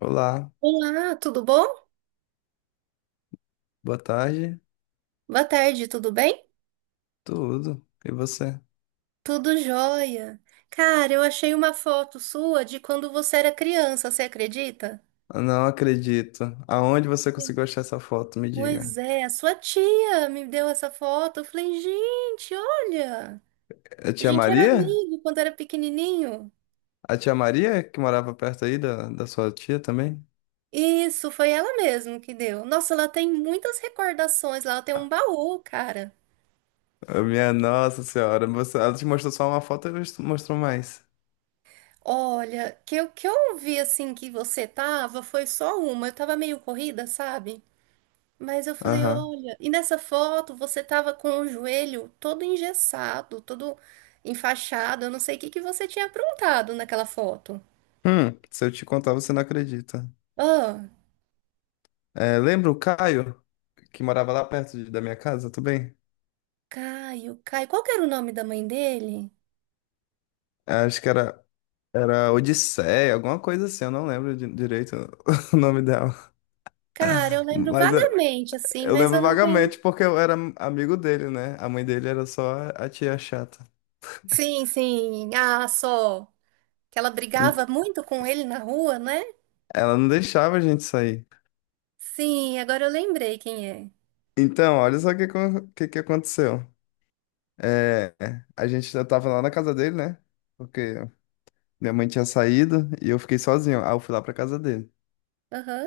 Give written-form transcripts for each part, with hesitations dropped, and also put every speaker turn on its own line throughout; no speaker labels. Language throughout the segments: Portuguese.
Olá,
Olá, tudo bom?
boa tarde,
Boa tarde, tudo bem?
tudo. E você?
Tudo jóia. Cara, eu achei uma foto sua de quando você era criança, você acredita?
Não acredito. Aonde você conseguiu achar essa foto? Me
Pois
diga.
é, a sua tia me deu essa foto. Eu falei, gente, olha,
A
a
tia
gente era
Maria?
amigo quando era pequenininho.
A tia Maria que morava perto aí da sua tia também?
Isso, foi ela mesmo que deu. Nossa, ela tem muitas recordações lá, ela tem um baú, cara.
Ah, minha nossa senhora, você, ela te mostrou só uma foto e mostrou mais.
Olha, que eu vi assim que você tava foi só uma. Eu tava meio corrida, sabe? Mas eu falei,
Aham.
olha, e nessa foto você tava com o joelho todo engessado, todo enfaixado. Eu não sei o que que você tinha aprontado naquela foto.
Se eu te contar, você não acredita.
Ah,
É, lembra o Caio, que morava lá perto da minha casa também?
Caio, Caio. Qual que era o nome da mãe dele?
É, acho que era, era Odisseia, alguma coisa assim, eu não lembro direito o nome dela.
Cara, eu lembro
Mas é.
vagamente, assim,
Eu
mas eu
lembro
não tenho.
vagamente porque eu era amigo dele, né? A mãe dele era só a tia chata.
Sim, sim. Ah, só. Que ela brigava
Ent-
muito com ele na rua, né?
Ela não deixava a gente sair.
Sim, agora eu lembrei quem é.
Então, olha só o que aconteceu. É, a gente já tava lá na casa dele, né? Porque minha mãe tinha saído e eu fiquei sozinho. Aí eu fui lá pra casa dele.
Aham.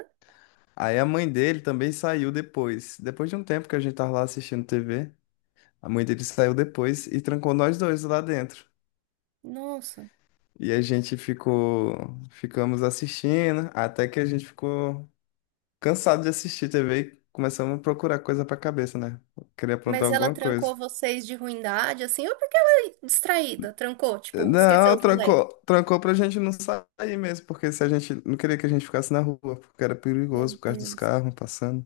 Aí a mãe dele também saiu depois. Depois de um tempo que a gente tava lá assistindo TV, a mãe dele saiu depois e trancou nós dois lá dentro.
Nossa.
E a gente ficou, ficamos assistindo até que a gente ficou cansado de assistir TV e começamos a procurar coisa pra cabeça, né? Queria aprontar
Mas ela
alguma coisa.
trancou vocês de ruindade, assim, ou porque ela é distraída, trancou, tipo, esqueceu
Não,
do lei.
trancou pra gente não sair mesmo, porque se a gente não queria que a gente ficasse na rua, porque era perigoso
Meu
por causa dos
Deus,
carros passando.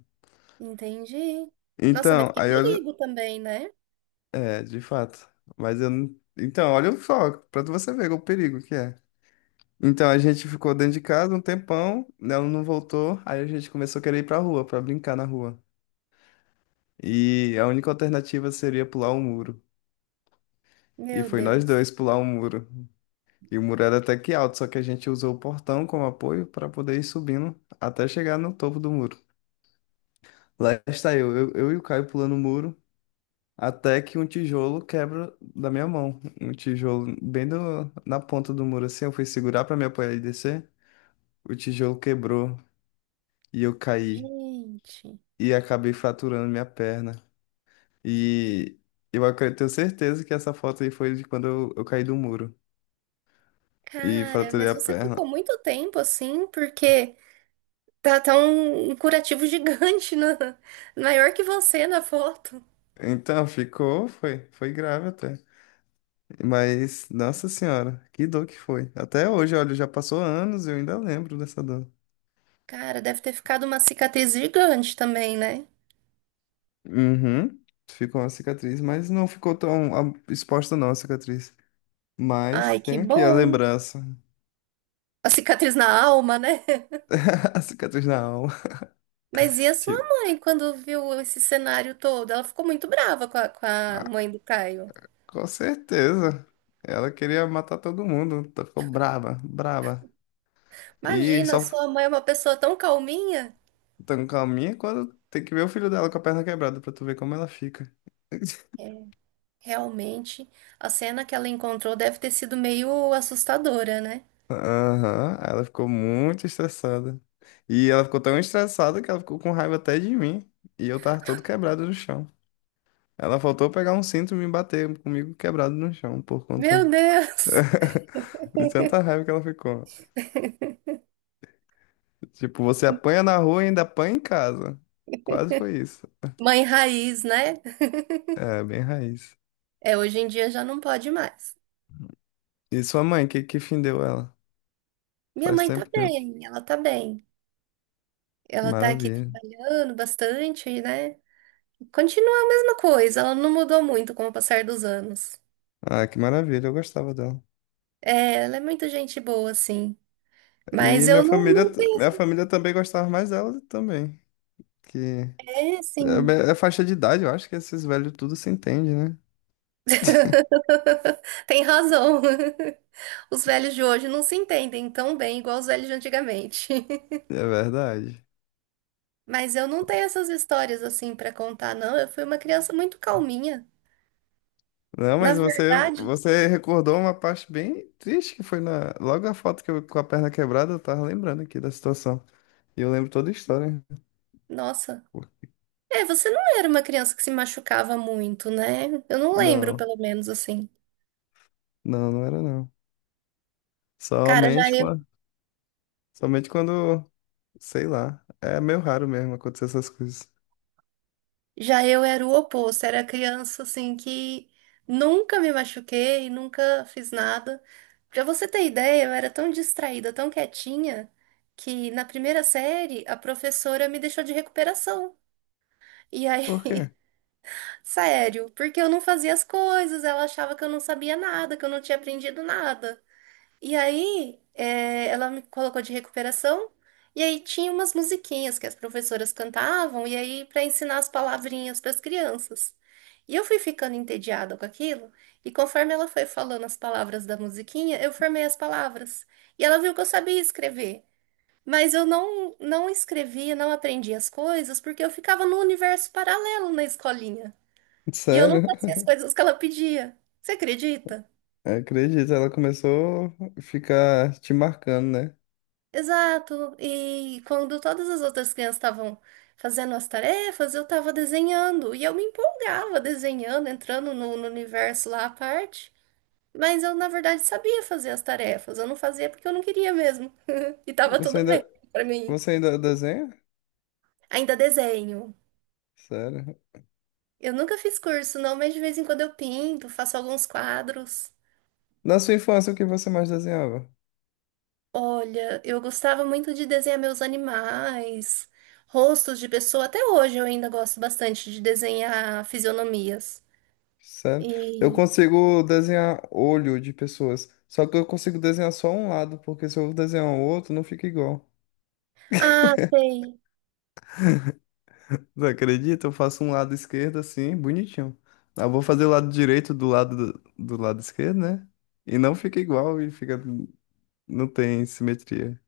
entendi. Nossa, mas
Então,
que
aí olha,
perigo também, né?
é, de fato. Mas eu não. Então, olha o foco, pra você ver o perigo que é. Então a gente ficou dentro de casa um tempão, né, ela não voltou, aí a gente começou a querer ir pra rua, pra brincar na rua. E a única alternativa seria pular um muro. E
Meu
foi nós
Deus.
dois pular um muro. E o muro era até que alto, só que a gente usou o portão como apoio para poder ir subindo até chegar no topo do muro. Lá está eu e o Caio pulando o muro, até que um tijolo quebra da minha mão. Um tijolo bem na ponta do muro, assim. Eu fui segurar para me apoiar e descer. O tijolo quebrou e eu caí.
Gente,
E acabei fraturando minha perna. E eu tenho certeza que essa foto aí foi de quando eu caí do muro e
cara,
fraturei
mas
a
você ficou
perna.
muito tempo assim, porque tá, tá um, um curativo gigante na, maior que você na foto.
Então foi grave até. Mas, nossa senhora, que dor que foi. Até hoje, olha, já passou anos e eu ainda lembro dessa dor.
Cara, deve ter ficado uma cicatriz gigante também, né?
Uhum. Ficou uma cicatriz, mas não ficou tão ah, exposta não a cicatriz. Mas
Ai, que
tem aqui a
bom.
lembrança.
A cicatriz na alma, né?
A cicatriz na alma.
Mas e a sua
Tipo,
mãe quando viu esse cenário todo? Ela ficou muito brava com a
ah,
mãe do Caio.
com certeza. Ela queria matar todo mundo. Então ficou brava, brava. E
Imagina, a
só
sua mãe é uma pessoa tão calminha.
tão calminha quando tem que ver o filho dela com a perna quebrada pra tu ver como ela fica.
É, realmente, a cena que ela encontrou deve ter sido meio assustadora, né?
Aham, ela ficou muito estressada. E ela ficou tão estressada que ela ficou com raiva até de mim. E eu tava todo quebrado no chão. Ela faltou pegar um cinto e me bater comigo quebrado no chão por conta
Meu Deus!
de tanta raiva que ela ficou. Tipo, você apanha na rua e ainda apanha em casa. Quase foi isso.
Mãe raiz, né?
É, bem raiz.
É, hoje em dia já não pode mais.
E sua mãe, que fim deu ela?
Minha
Faz
mãe tá
tempo que eu...
bem, ela tá bem. Ela tá aqui
Maravilha.
trabalhando bastante, né? Continua a mesma coisa, ela não mudou muito com o passar dos anos.
Ah, que maravilha, eu gostava dela.
É, ela é muito gente boa, assim.
E
Mas
minha
eu não,
família,
não
minha
tenho.
família também gostava mais dela também. Que
É,
é, be-
sim.
é faixa de idade, eu acho que esses velhos tudo se entende, né?
Tem razão. Os velhos de hoje não se entendem tão bem igual os velhos de antigamente.
É verdade.
Mas eu não tenho essas histórias assim pra contar, não. Eu fui uma criança muito calminha.
Não,
Na
mas você,
verdade,
você recordou uma parte bem triste que foi na, logo a foto que eu com a perna quebrada, eu tava lembrando aqui da situação. E eu lembro toda a história.
nossa. É, você não era uma criança que se machucava muito, né? Eu não lembro,
Não,
pelo menos, assim.
não, não era não.
Cara, já
Somente
eu,
quando, somente quando, sei lá, é meio raro mesmo acontecer essas coisas.
já eu era o oposto. Era criança, assim, que nunca me machuquei, nunca fiz nada. Pra você ter ideia, eu era tão distraída, tão quietinha, que na primeira série a professora me deixou de recuperação. E aí,
Por quê?
sério, porque eu não fazia as coisas, ela achava que eu não sabia nada, que eu não tinha aprendido nada. E aí, é, ela me colocou de recuperação. E aí tinha umas musiquinhas que as professoras cantavam, e aí para ensinar as palavrinhas para as crianças. E eu fui ficando entediada com aquilo, e conforme ela foi falando as palavras da musiquinha, eu formei as palavras. E ela viu que eu sabia escrever, mas eu não escrevia, não aprendia as coisas, porque eu ficava num universo paralelo na escolinha. E eu não
Sério?
fazia as coisas que ela pedia. Você acredita?
Acredito, ela começou a ficar te marcando, né?
Exato. E quando todas as outras crianças estavam fazendo as tarefas, eu estava desenhando. E eu me empolgava desenhando, entrando no universo lá à parte. Mas eu, na verdade, sabia fazer as tarefas. Eu não fazia porque eu não queria mesmo. E tava
Você
tudo bem
ainda,
para mim.
você ainda desenha?
Ainda desenho.
Sério?
Eu nunca fiz curso, não, mas de vez em quando eu pinto, faço alguns quadros.
Na sua infância, o que você mais desenhava?
Olha, eu gostava muito de desenhar meus animais, rostos de pessoa. Até hoje eu ainda gosto bastante de desenhar fisionomias.
Sério? Eu
E
consigo desenhar olho de pessoas, só que eu consigo desenhar só um lado, porque se eu desenhar o outro, não fica igual.
ah, sei.
Não acredita? Eu faço um lado esquerdo assim, bonitinho. Eu vou fazer o lado direito do lado esquerdo, né? E não fica igual e fica não tem simetria.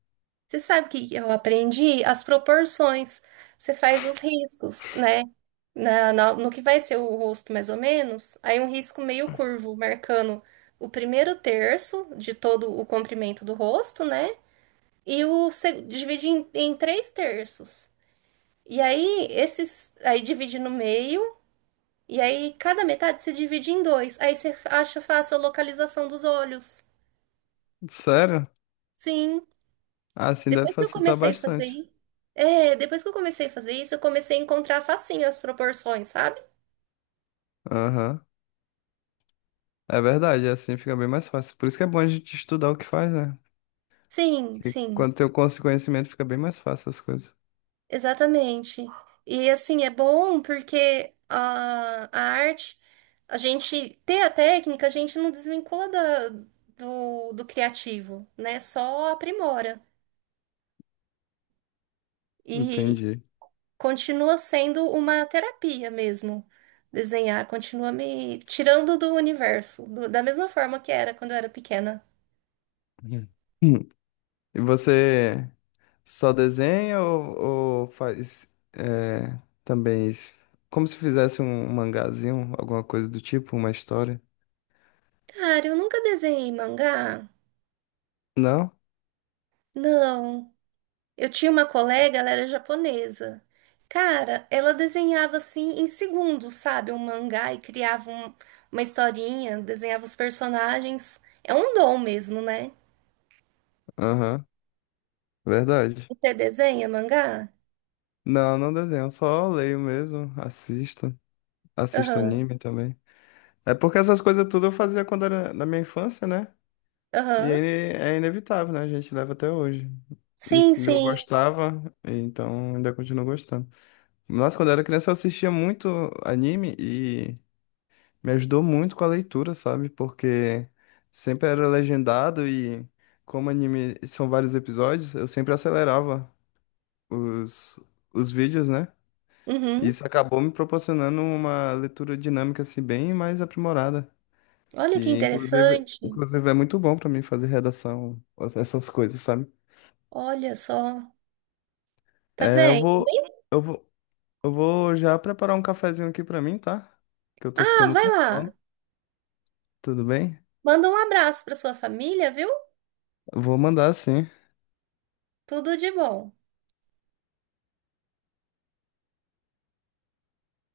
Você sabe o que eu aprendi? As proporções. Você faz os riscos, né? No que vai ser o rosto, mais ou menos. Aí um risco meio curvo, marcando o primeiro terço de todo o comprimento do rosto, né? E o seg- divide em três terços. E aí, esses. Aí divide no meio. E aí, cada metade se divide em dois. Aí você acha fácil a localização dos olhos.
Sério?
Sim.
Ah, assim deve
Depois que eu
facilitar
comecei a fazer
bastante.
isso. É, depois que eu comecei a fazer isso, eu comecei a encontrar facinho as proporções, sabe?
Aham. É verdade, assim fica bem mais fácil. Por isso que é bom a gente estudar o que faz, né?
Sim,
E
sim.
quando tem o conhecimento, fica bem mais fácil as coisas.
Exatamente. E assim, é bom porque a arte, a gente ter a técnica, a gente não desvincula da- do criativo, né? Só aprimora. E,
Entendi.
continua sendo uma terapia mesmo. Desenhar continua me tirando do universo, do- da mesma forma que era quando eu era pequena.
Uhum. Hum. E você só desenha ou faz é, também como se fizesse um mangazinho, alguma coisa do tipo, uma história?
Cara, eu nunca desenhei mangá.
Não?
Não. Eu tinha uma colega, ela era japonesa. Cara, ela desenhava assim em segundos, sabe? Um mangá e criava um- uma historinha, desenhava os personagens. É um dom mesmo, né?
Aham, verdade.
Você desenha mangá?
Não, não desenho, só leio mesmo, assisto, assisto
Aham,
anime também. É porque essas coisas tudo eu fazia quando era na minha infância, né? E
aham.
é inevitável, né? A gente leva até hoje. E
Sim,
que eu
sim.
gostava, então ainda continuo gostando. Nossa, quando eu era criança eu assistia muito anime e me ajudou muito com a leitura, sabe? Porque sempre era legendado e como anime são vários episódios, eu sempre acelerava os, os vídeos, né? E
Uhum.
isso acabou me proporcionando uma leitura dinâmica assim bem mais aprimorada,
Olha que
que inclusive,
interessante.
inclusive é muito bom pra mim fazer redação, essas coisas, sabe?
Olha só. Tá
É,
vendo? Nem-
eu vou, eu vou já preparar um cafezinho aqui pra mim, tá? Que eu tô
Ah,
ficando
vai
com
lá.
sono, tudo bem?
Manda um abraço pra sua família, viu?
Eu vou mandar sim.
Tudo de bom.